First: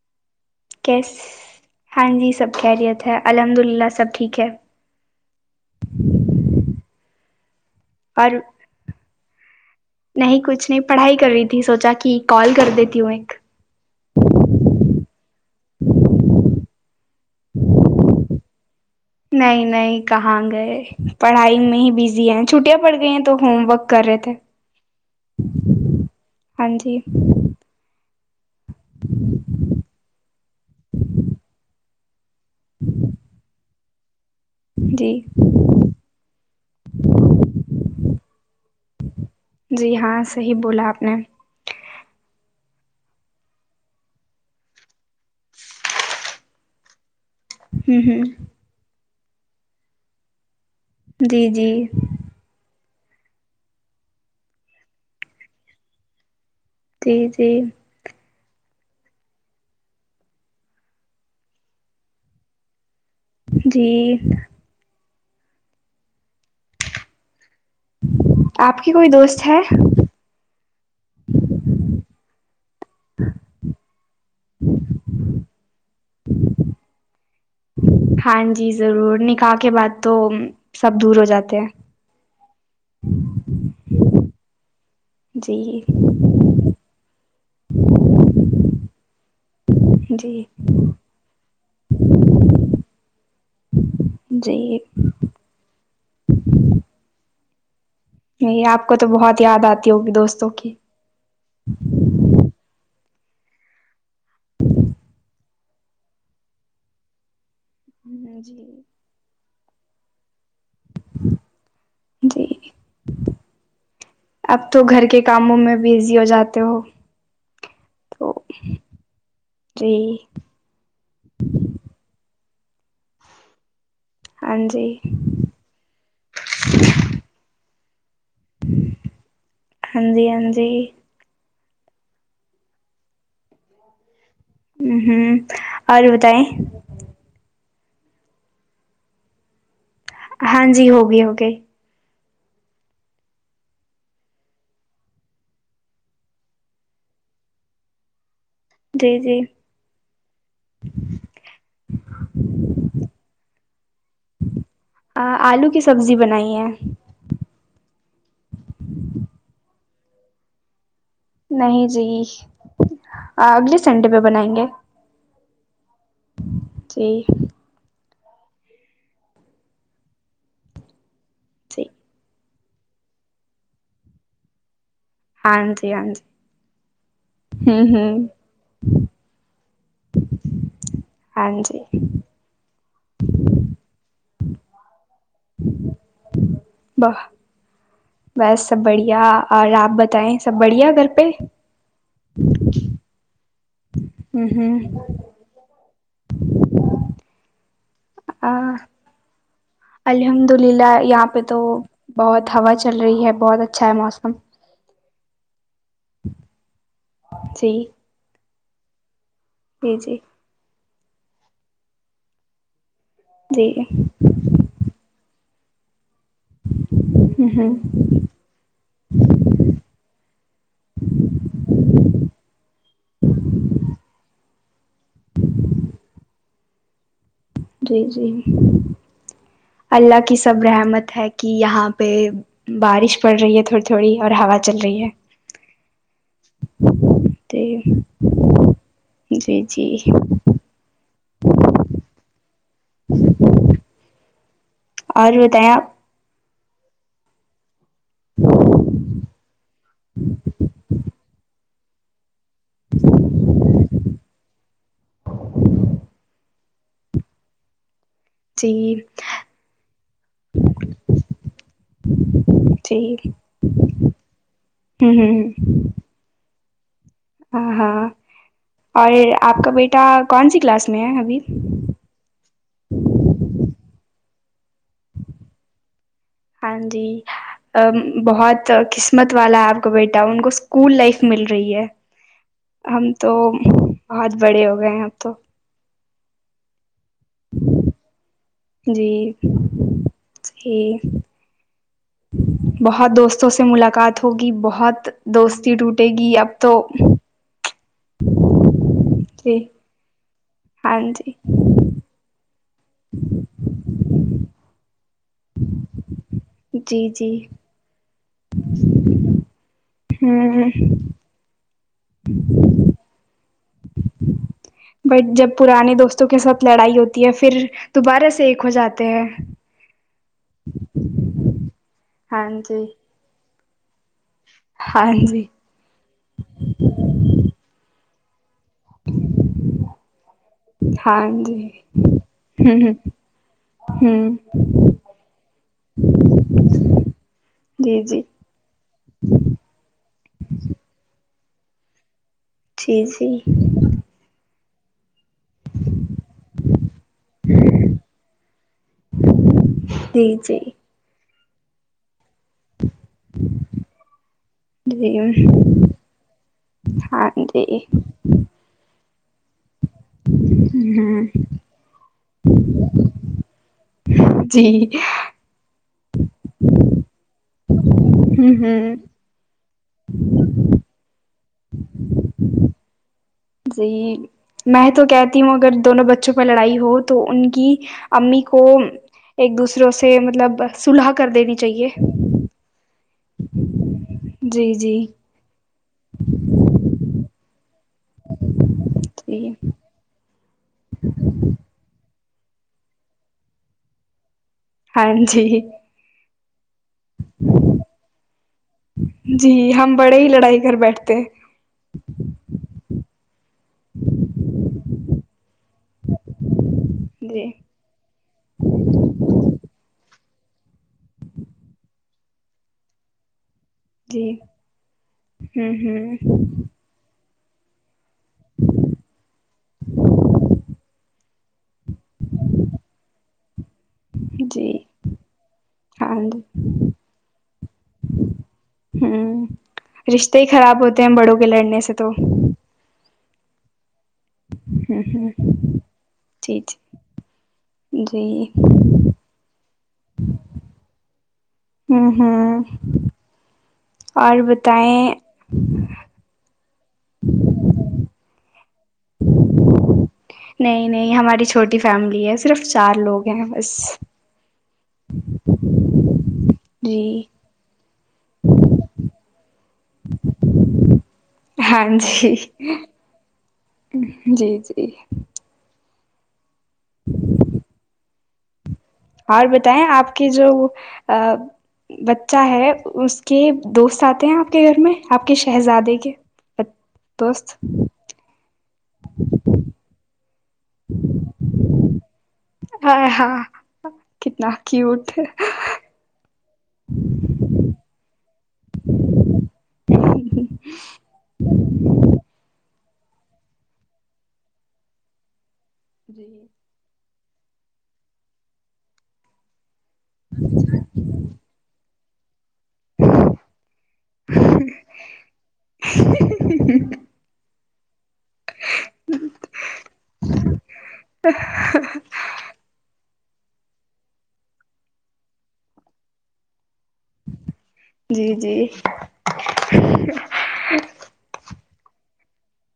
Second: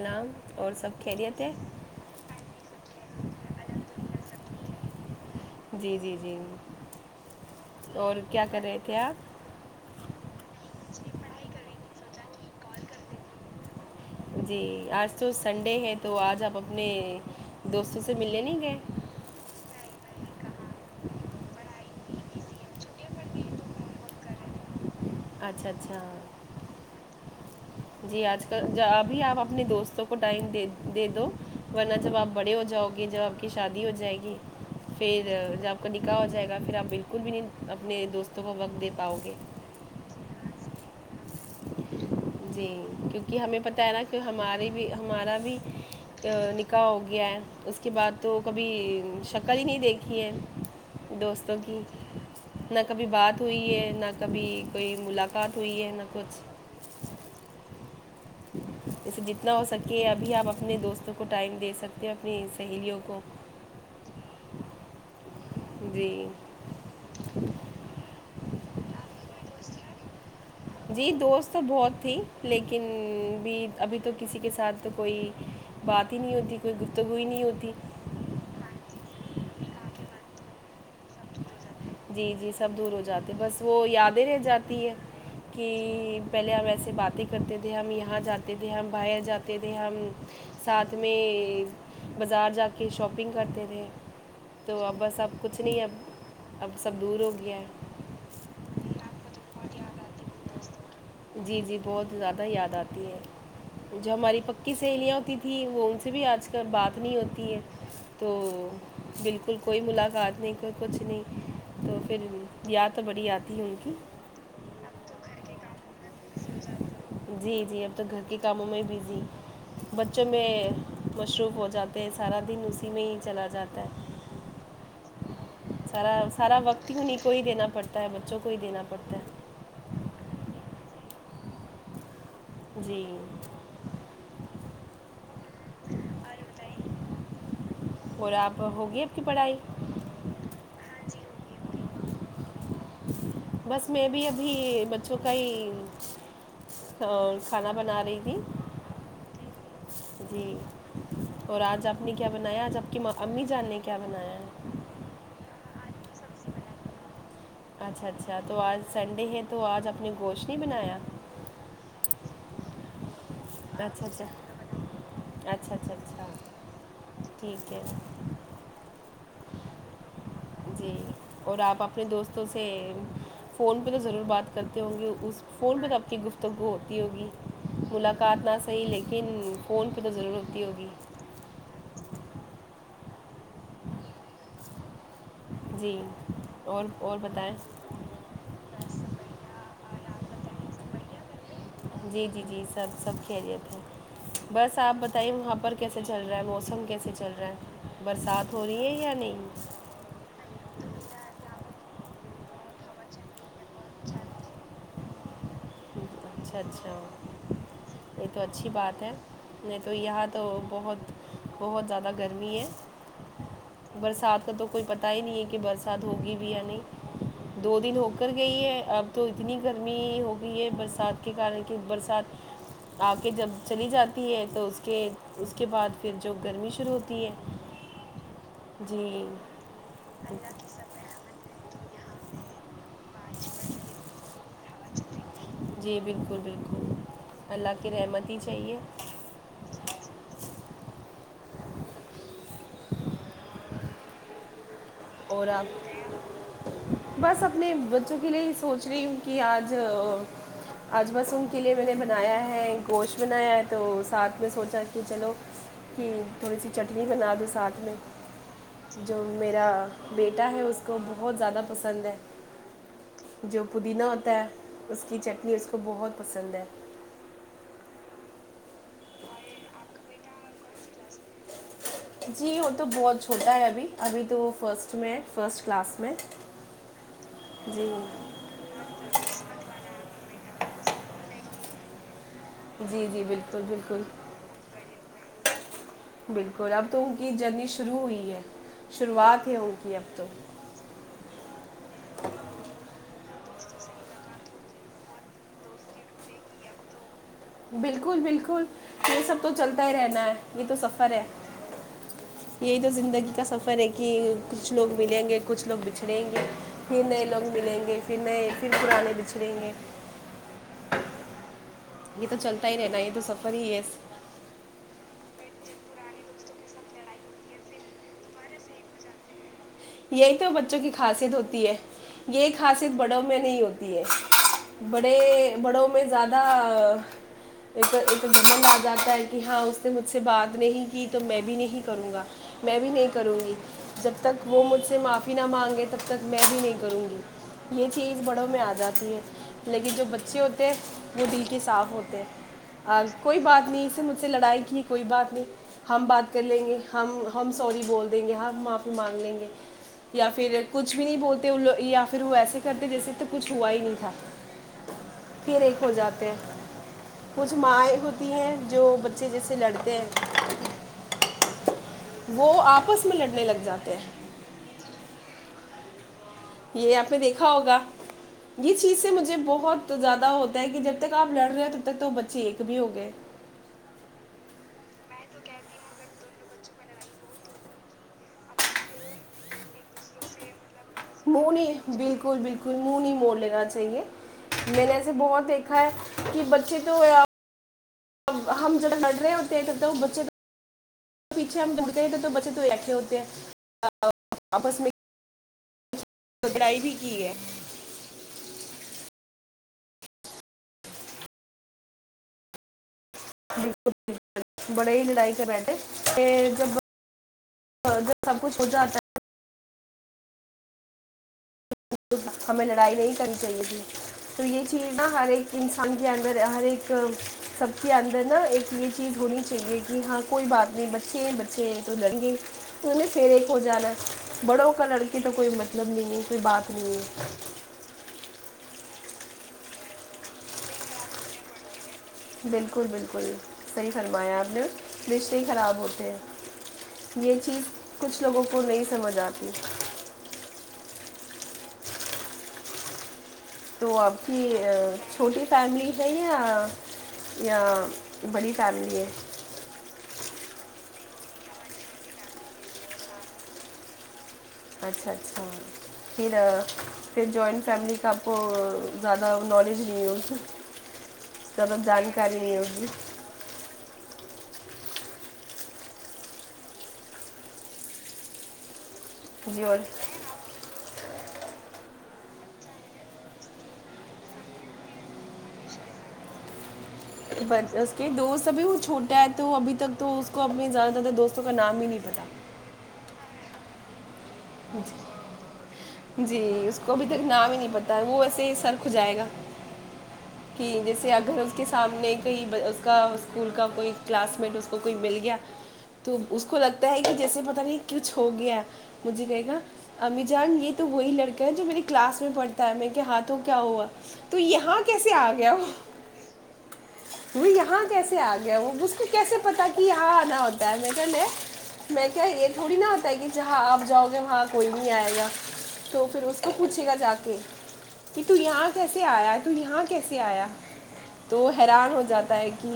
نام اور سب کیس خیریت ہے ہاں جی سب خیریت ہے الحمد للہ سب ٹھیک ہے جی جی جی اور کیا کر رہے تھے آپ نہیں کچھ نہیں پڑھائی کر رہی تھی سوچا کہ کال کر دیتی ہوں ایک جی آج تو سنڈے ہیں تو آج آپ اپنے دوستوں سے ملنے نہیں گئے نہیں نہیں کہاں گئے پڑھائی میں ہی بزی ہیں چھٹیاں پڑ گئی ہیں تو ہوم ورک کر رہے تھے اچھا اچھا ہاں جی جی آج کل ابھی آپ اپنے دوستوں کو ٹائم دے دے دو ونچ بابپ بڑے ہو جاؤ گی ج آ کی شادی ی ہو جائے گی جی پھر جب آپ کا نکاح ہو جائے گا پھر آپ بالکل بھی نہیں اپنے دوست تو وہ وقت دی پاؤ گے جی ہاں صحیح بولا آپ نے جی کیونکہ ہمیں پت ہے نا کی ہماری بھی تارا بھی ا کاؤ گیا ہے اس کے ہ ہ بعد تو کبھی چکر ہی نہیں دیکھی ہے جی دوستوں جی کی کبھی بات ہوئی ہے نہ کبھی کوئی ملاقات ہوئی ہے نہ کچھ جی جی اسے جتنا ہو سکے ابھی آپ اپنے دوستوں کو ٹائم دے سکتے ہیں اپنی سہیلیوں کو جی جی آپ کی کوئی دوست ہے جی دوست تو بہت تھی لگے لیکن بھی ابھی تو کسی کے ساتھ کوئی بات ہی نہیں ہوتی کوئی گفتگو ہی نہیں ہوتی ہاں جی ضرور نکاح کے بعد تو سب دور ہو جاتے ہیں جی جی سب دور ہو جاتے بس وہ یاد رہ جاتے ہے جی کہ پہلے ہم ایسے باتیں کرتے تھے ہم یہاں جاتے تھے ہم با جات [unintelligible] تھے ہم جی ساتھ میں بازار جا کے شاپنگ کرتے تھے جی تو اب بس اب کچھ نہیں ہےب دور ہو گیا نہیں آپ کو تو بہت یاد آتی ہوگی دوستوں کی جی جی بہت زیادہ یاد جو ہماری پکی سہیلیاں ہوتی تھیں وہ ان سے بھی آج کل بات نہیں ہوتی ہے تو ہ جی بالکل کوئی ملاقات نہیں کر کچھ تو پھر جی یاد تو بڑی آتی ہے ان کی اب تو گھر کے کاموں میں بزی ہو جاتے ہو جی جی اب تو گھر کے کاموں میں ہی بزی جی بچوں میں مصروف ہو جاتے ہیں س سارا دن اسی میں ہی چلا جاتا ہاں جی ہے سارا سارا وقت انہی کو ہی دینا پڑتا چاہے بچوں کو ہی دینا پڑتا ہے ہاں جی ہاں جی جی ہ ہوں اور بتایے اور آپ ہوگی آپ کی پڑھائی ہاں جی ہوگی ہو گی بس میں بھی ابھی بچوں کا ہی کھانا بنا رہی تھی جی جی جی اور آج آپ نے کیا بنایا آج آپ کی امی جاننے کی کیا بنا آلو کی سبزی بنائی ہے اچھا اچھا تو آج سنڈے ہے تو آج اپ نے گوشت نہیں بنایا نہیں جی اگلے اچھا سنڈے پہ اچھا بنائیں گے اچھا اچھا اچھا جی ٹھیک ہے جی اور آپ جی اپنے دوست تو سے فون پہ تو ضرور بات کر ہوں گے اس ہاں فون میں جی تو ہاں آپ کی جی گفتگو ہوتی ہوگی ہ ہ ملاقات کاٹنا صحی لیکن فون پہ تو ضرور ہوتی ہوگی ہاں جی جی اور ب اور بتائیں بس سب بڑھیا اور آپ بتائیں سب بڑھیا گھر پہ جی جی جی سب سب خیریے بس آپ ہ بتائیے وہاں پر کیسے چل رہا ہے موسم کیسے چل رہا ہے برسات ہ ہو رہی ہے یا نہیں الحمد للہ یہاں پہ تو بہت ہوا چل رہی ہے بہت اچ اچھا ہے موسم اچھا اچھا جی تو اچھی بات ہے نہیں تو جی جی یہاں تو بہت بہت زیادہ گرمی ہے جی برسات کا تو کوئی پتا ہی نہیں ہے برسات ہوگی بھی یعنی ہ دو دن ہو کر گئی ہے اب تو اتنی گرمی ہو گئی ہے بس کے کارن کی برسات آ کے جب چلی جاتی ہے تو اس کے اس کے بعد پھر جو گرمی شروع ہوتی ہے جی جی جی اللہ کی سب رحمت ہے کہ کہ یہاں پہ بارش پڑ رہی ہے تھوڑی تھوڑی اور ہوا چل رہی ہے جی بالکل بالکل اللہ کی تو رحمت ہی چاہیے جی جی [unintelligible] اور اپ نے بس اپنے بچوں کے لیے یہ سوچ رہی ہوں کہ آج آج بس کے لیے میں نے بنایا ہے ہے گوشت بنایا ہے تو ساتھ میں سوچا کہ چلو کہ تھوڑی سی چٹنی بنا دو ساتھ میں جی جو میرا بیٹا ہے اس کو بہت زیادہ پسند ہے جی جو پودینہ ہوتا ہے اس ہ کی چٹنی ہ اس کو بہت پسند ہے ہاں ہاں اور آپ کا بیٹا کون سی کلاس میں ہے ابھی جی وہ تو بہت چھوٹا ہے ابھی ابھی تو فرسٹ میں ہے فرسٹ کلاس میں ہاں جی جی بہت قسمت والا ہے آپ کا بیٹا ان کو اسکول لائف مل رہی رہی ہے جی ہم جی تو بالکل بالکل بہت بڑے ہو گئے ہیں اب تو بالکل اب تو کی جرنی شروع ہوئی ہے جی شروعات ہے ان کی اب تو جی بہت دوست دوستوں سے ملاقات ہوگی بہت دوستی ٹوٹے گی اب تو بالکل بالکل یہ سب تو جی چلتا ہی رہتا ہے یہ تو ہاں سفر ہے جی یہی تو زندگی کا سفر ہے کہ کچھ لوگ ملیں گے کچھ لوگ بچھڑیں گے پھر جی نئے جی لوگ ملیں گے پھر نئے پھر پرانے بچھڑیں گے ہوں یہ تو چلتا ہی رہنا یہ تو سفر ہی ہے بٹ جب پرانے دوستوں کے ساتھ لڑائی ہوتی ہے پھر دوبارہ سے ایک ہو جاتے ہیں یہی تو بچوں کی خاصیت ہوتی ہے ہاں یہی جی خاصیت بڑوں میں نہیں ہوتی پی ایس ہاں بڑے جی بڑوں میں زیادہ جمنند آ جاتا ہے کہ ہاں اس نے مجھ سے بات نہیں کی تو ہاں میں بھی جی نہیں کروں گا میں ہوں بھی ہ نہیں کروں گی جب ہوں تک وہ مجھ سے معافی نہ مانگے تب تک میں بھی نہیں کروں گی یہ جی چیز جی بڑوں میں آ جاتی ہے لیکن جو بچے ہوتے ہیں وہ دل کے صاف ہوتے جی اور کوئی جی بات نہیں اسے مجھ سے لڑائی کہ کوئی بات ہم بات کر لیں گے ہم ہم سوری بول دیں گے ہم معافی مانگ لیں گے یا جی جی پھر کچھ بھی نہیں بہ تو لگ یا پھر وہ ایسے کرتے جیسے تو کچھ ہوا ہی نہیں تھا جی پھر ایک ہو جاتے ہیں ہاں کچھ جی ماں ایک ہوتی ہیں جو چیس لڑ ہ وہ آپس میں لڑنے لگ جاتے ہیں جی یہ آپ نے دیکھا ہوگا ہ یہ ہ چیز سے مجھے بہت زیادہ ہوتا ہے کہ جب تک آپ لڑ رہے ہو تب تک تو بچے ایک بھی ہوگئے لے جی میں تو کہتی ہوں اگر دونوں بچوں پر لڑائی ہو تو ان کی امی کو ایک دوسروں سے مطلب صلح کر منہ دینی چاہیے نہیں بالکل بالکل منہ نہیں مڑ لینا چاہیے جی میں نے جی ایسے بہت دیکھا ہے کہ بچے تو ہم ج لڑ رہے ہیں اور جی تیرتے وہ بچے پیچھے ہم لڑتے تو بچے تو ھے ہوتے ہیں ہاں جی تو بڑائی بھی ٹھیک ہے جی ہم بڑے ہی لڑائی کر بیٹھتے ہیں بالکل بک بڑے ہی لڑائی کرے تھ ج جی ج سب کچھ ہو جاتا ہے ہمیں لڑائی نہیں کرنی چاہیے تھی جی تو یہ چیز نا ہر ایک ہوں انسان کے اندر ہوں ہر ایک سب چی آد نا ایک یہ چیز ہونی چاہیے کہ ہاں کوئی بات نہیں بچے بچے تو ڈر گے تویں پھر ایک ہو جا بڑو جی کا لڑکی تو کوئی مطلب نہیں ہاں نہیں جی پدنی ہوں رشتے ہی خراب ہوتے ہیں بڑوں کے لڑنے سے تو بالکل بالکل کوئی سی فرمایا آپ نے ہوں ہوں رشتے ہی خراب ہوتے جی جی ہیں یہ چیز کچھ لوگوں جی کو نہیں سمجھ آتی ہوں ہوں تو آپ اور کی بتائیں چھوٹی فیملی ہے یا یا بڑی چمے نہیں نہیں ہماری چھوٹی فیملی ہے صرف چار لوگ ہیں بس اچھا اچھا پھر جی پھر جوائنٹ فیملی کا آپ زیادہ نالج نہیں ہوتی زیادہ ہاں جی جانکاری نہیں ہوگ جی جی [inaudible] اور بتائیں آپ کی جو بچہ ہے اس کے دوست آتے ہیں آپ کے گھر میں آپ کے شہزادے کے دوست اس کے دوست ابھی وہ چھوٹے ہے تو ابھی تک تو اس کو اپنے زیادہ تردر دوستوں کا نام ہی نہیں پتا ہاں ہاں کتنا کیوٹ جی اس کو ابھی تک نام ہی نہیں پتا وہ ویسے ہی سر ک جائے گا کہ جیسے اگر اس کے سامنے کہئی اس کا اسکول کا کوئی کلاس میٹ اس کو کوئی مل گیا تو جی اس کو لگتا ہے کہ جیسے پت نہیں کچھ ہو گیا مجھے گئے گا امی جان یہ تو وہی لڑکا ہے جو میرے کلاس میں پڑھتا ہے میرے کے ہاتھوں کیا ہوا تو یہاں کیسے آ گیا وہ وہ ہاں کہسے آ گیا وہ اس کو کیسے پتا کہ ہاں آنا ہوتا ہے میں کہ میں کیا یہ تھوڑی نا ہوتا ہے کہ جہاں آ جاؤ گے وہاں کوئی نہیں آئے گا تو پھر اس کو پوچھے گا جا کے کہ جی تو جی یہاں کیسے آیا تو یہاں کیسے آیا تو حیران ہو جاتا ہے کہ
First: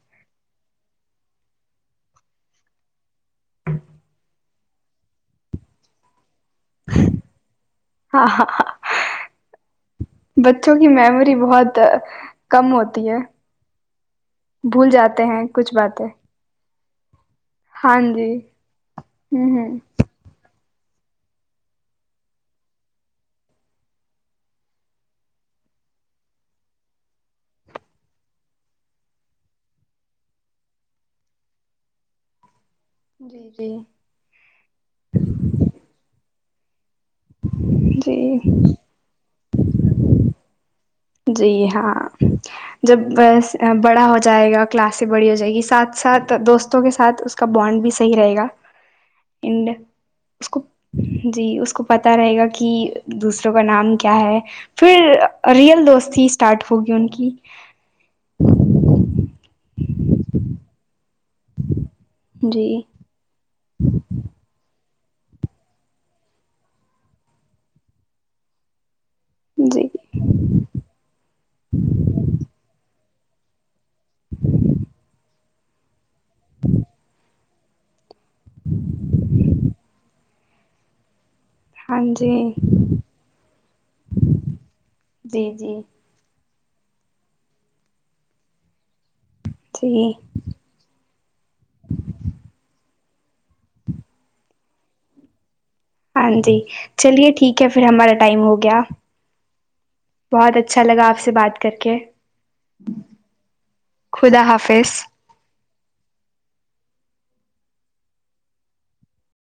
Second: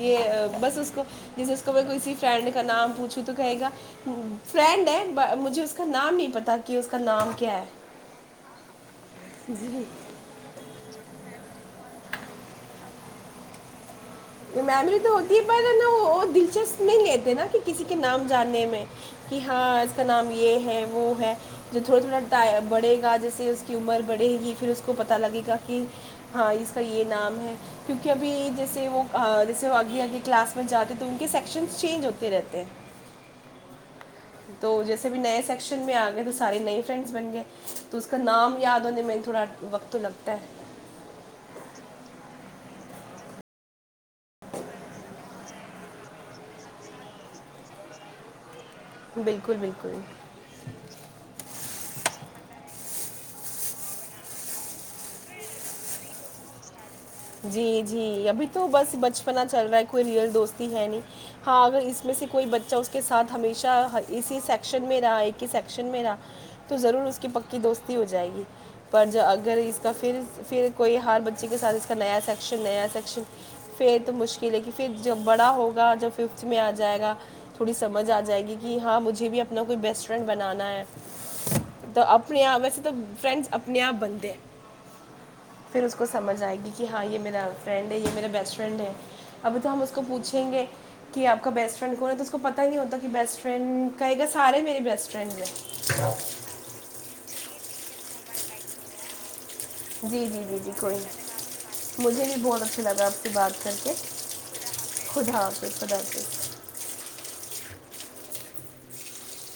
یہ بس اس کو جیسے اس کو میں کسی فرینڈ کا نام پوچھوں تو کہے گا فرینڈ ہے مجھے اس کا نام نہیں پتا کہ اس کا نام کیا ہے ہاں ہاں جی بچوں کی میمی بہت کم ہوتی ہے بھول میمی تو جاتے ہوتی ہے ہیں پر کچھ نا باتیں وہ دلچسپ نہیں لیتے نا کہ کسی کے ہاں نام جی جاننے میں کہ ہ ہاں ہ اس کا نام یہ ہے وہ ہے جو تھوڑا تھوڑا بڑھے گا جیسے اس کی عمر بڑھے گی پھر اس کو پتہ لگے گا کہ ہاں اس کا یہ نام ہے کیونکہ ابھی جیسے وہ جیسے وہ آگے آگے کلاس میں جاتے تو ان کے سیکشن چینج ہوتے رہتے ہیں جی جی تو جیسے بھی نئے سیکشن میں آ گئے تو سارے نئے ف بن گئے تو اس کا جی نام یاد ہونے میں تھوڑا وقت تو لگتا ہے جی ہاں جب بڑا ہو جائے گا کلاسیں بڑی ہو جائے گی ساتھ ساتھ دوستوں کے ساتھ اس کا بانڈ بھی صحیح رہے گا بالکل اڈ بالکل اس کو جی اس کو پتا رہے گا کہ دوسروں کا نام کیا ہے پھر رت دوست ہی اسٹارٹ ہوگی ان جی جی ابھی تو بس بچپنا چل رہا ہے کوئی ریئل دوستی ہے نہیں ہاں اگر اس میں سے کوئی بچہ جی اس کے ساتھ ہمیشہ اسی سیکشن رہا ایک ہی سشن میں رہا تو ضرور اس کی پکی دوستی ہو جائے گی پر اگر اس جی کا پھر پھر کوئی ہر بچی کے ساتھ سشن نیا سشن پھر تو مشکل ہے کہ پھر جب بڑا ہوگا جب ففتھ میں آ جائے گا تھوڑی سمجھ آ جائے گی کہ ہاں مجھے بھی اپنا کوئی بیسٹ فرینڈ بنانا ہے ہاں تو جی اپنے آپ ویسے تو فرینڈس اپنے آپ بنتے ہیں جی جی پھر اس کو سمجھ آئے گی کہ ہاں یہ میرا فرینڈ ہے یہ میرا بیسٹ فرینڈ ہے ابھی تو ہم اس کو جی پوچھیں گے کہ آپ کا بیسٹ فرینڈ کون ہے تو اس کو پتہ نہیں ہوتا کہ بیسٹ فرنڈ کہے گا سارے میرری بیسٹ فرینڈ ہیں ہاں جی چلیے ٹھیک ہے پھر ہمارا ٹائم ہو گیا جی جی بہت جی جی اچھا کوئی لگا آپ سے بات کر کے نہیں مجھے بھی بہت اچھا لگا آپ سے بات کر کے خدا حافظ خدا کو پر ڈاکٹ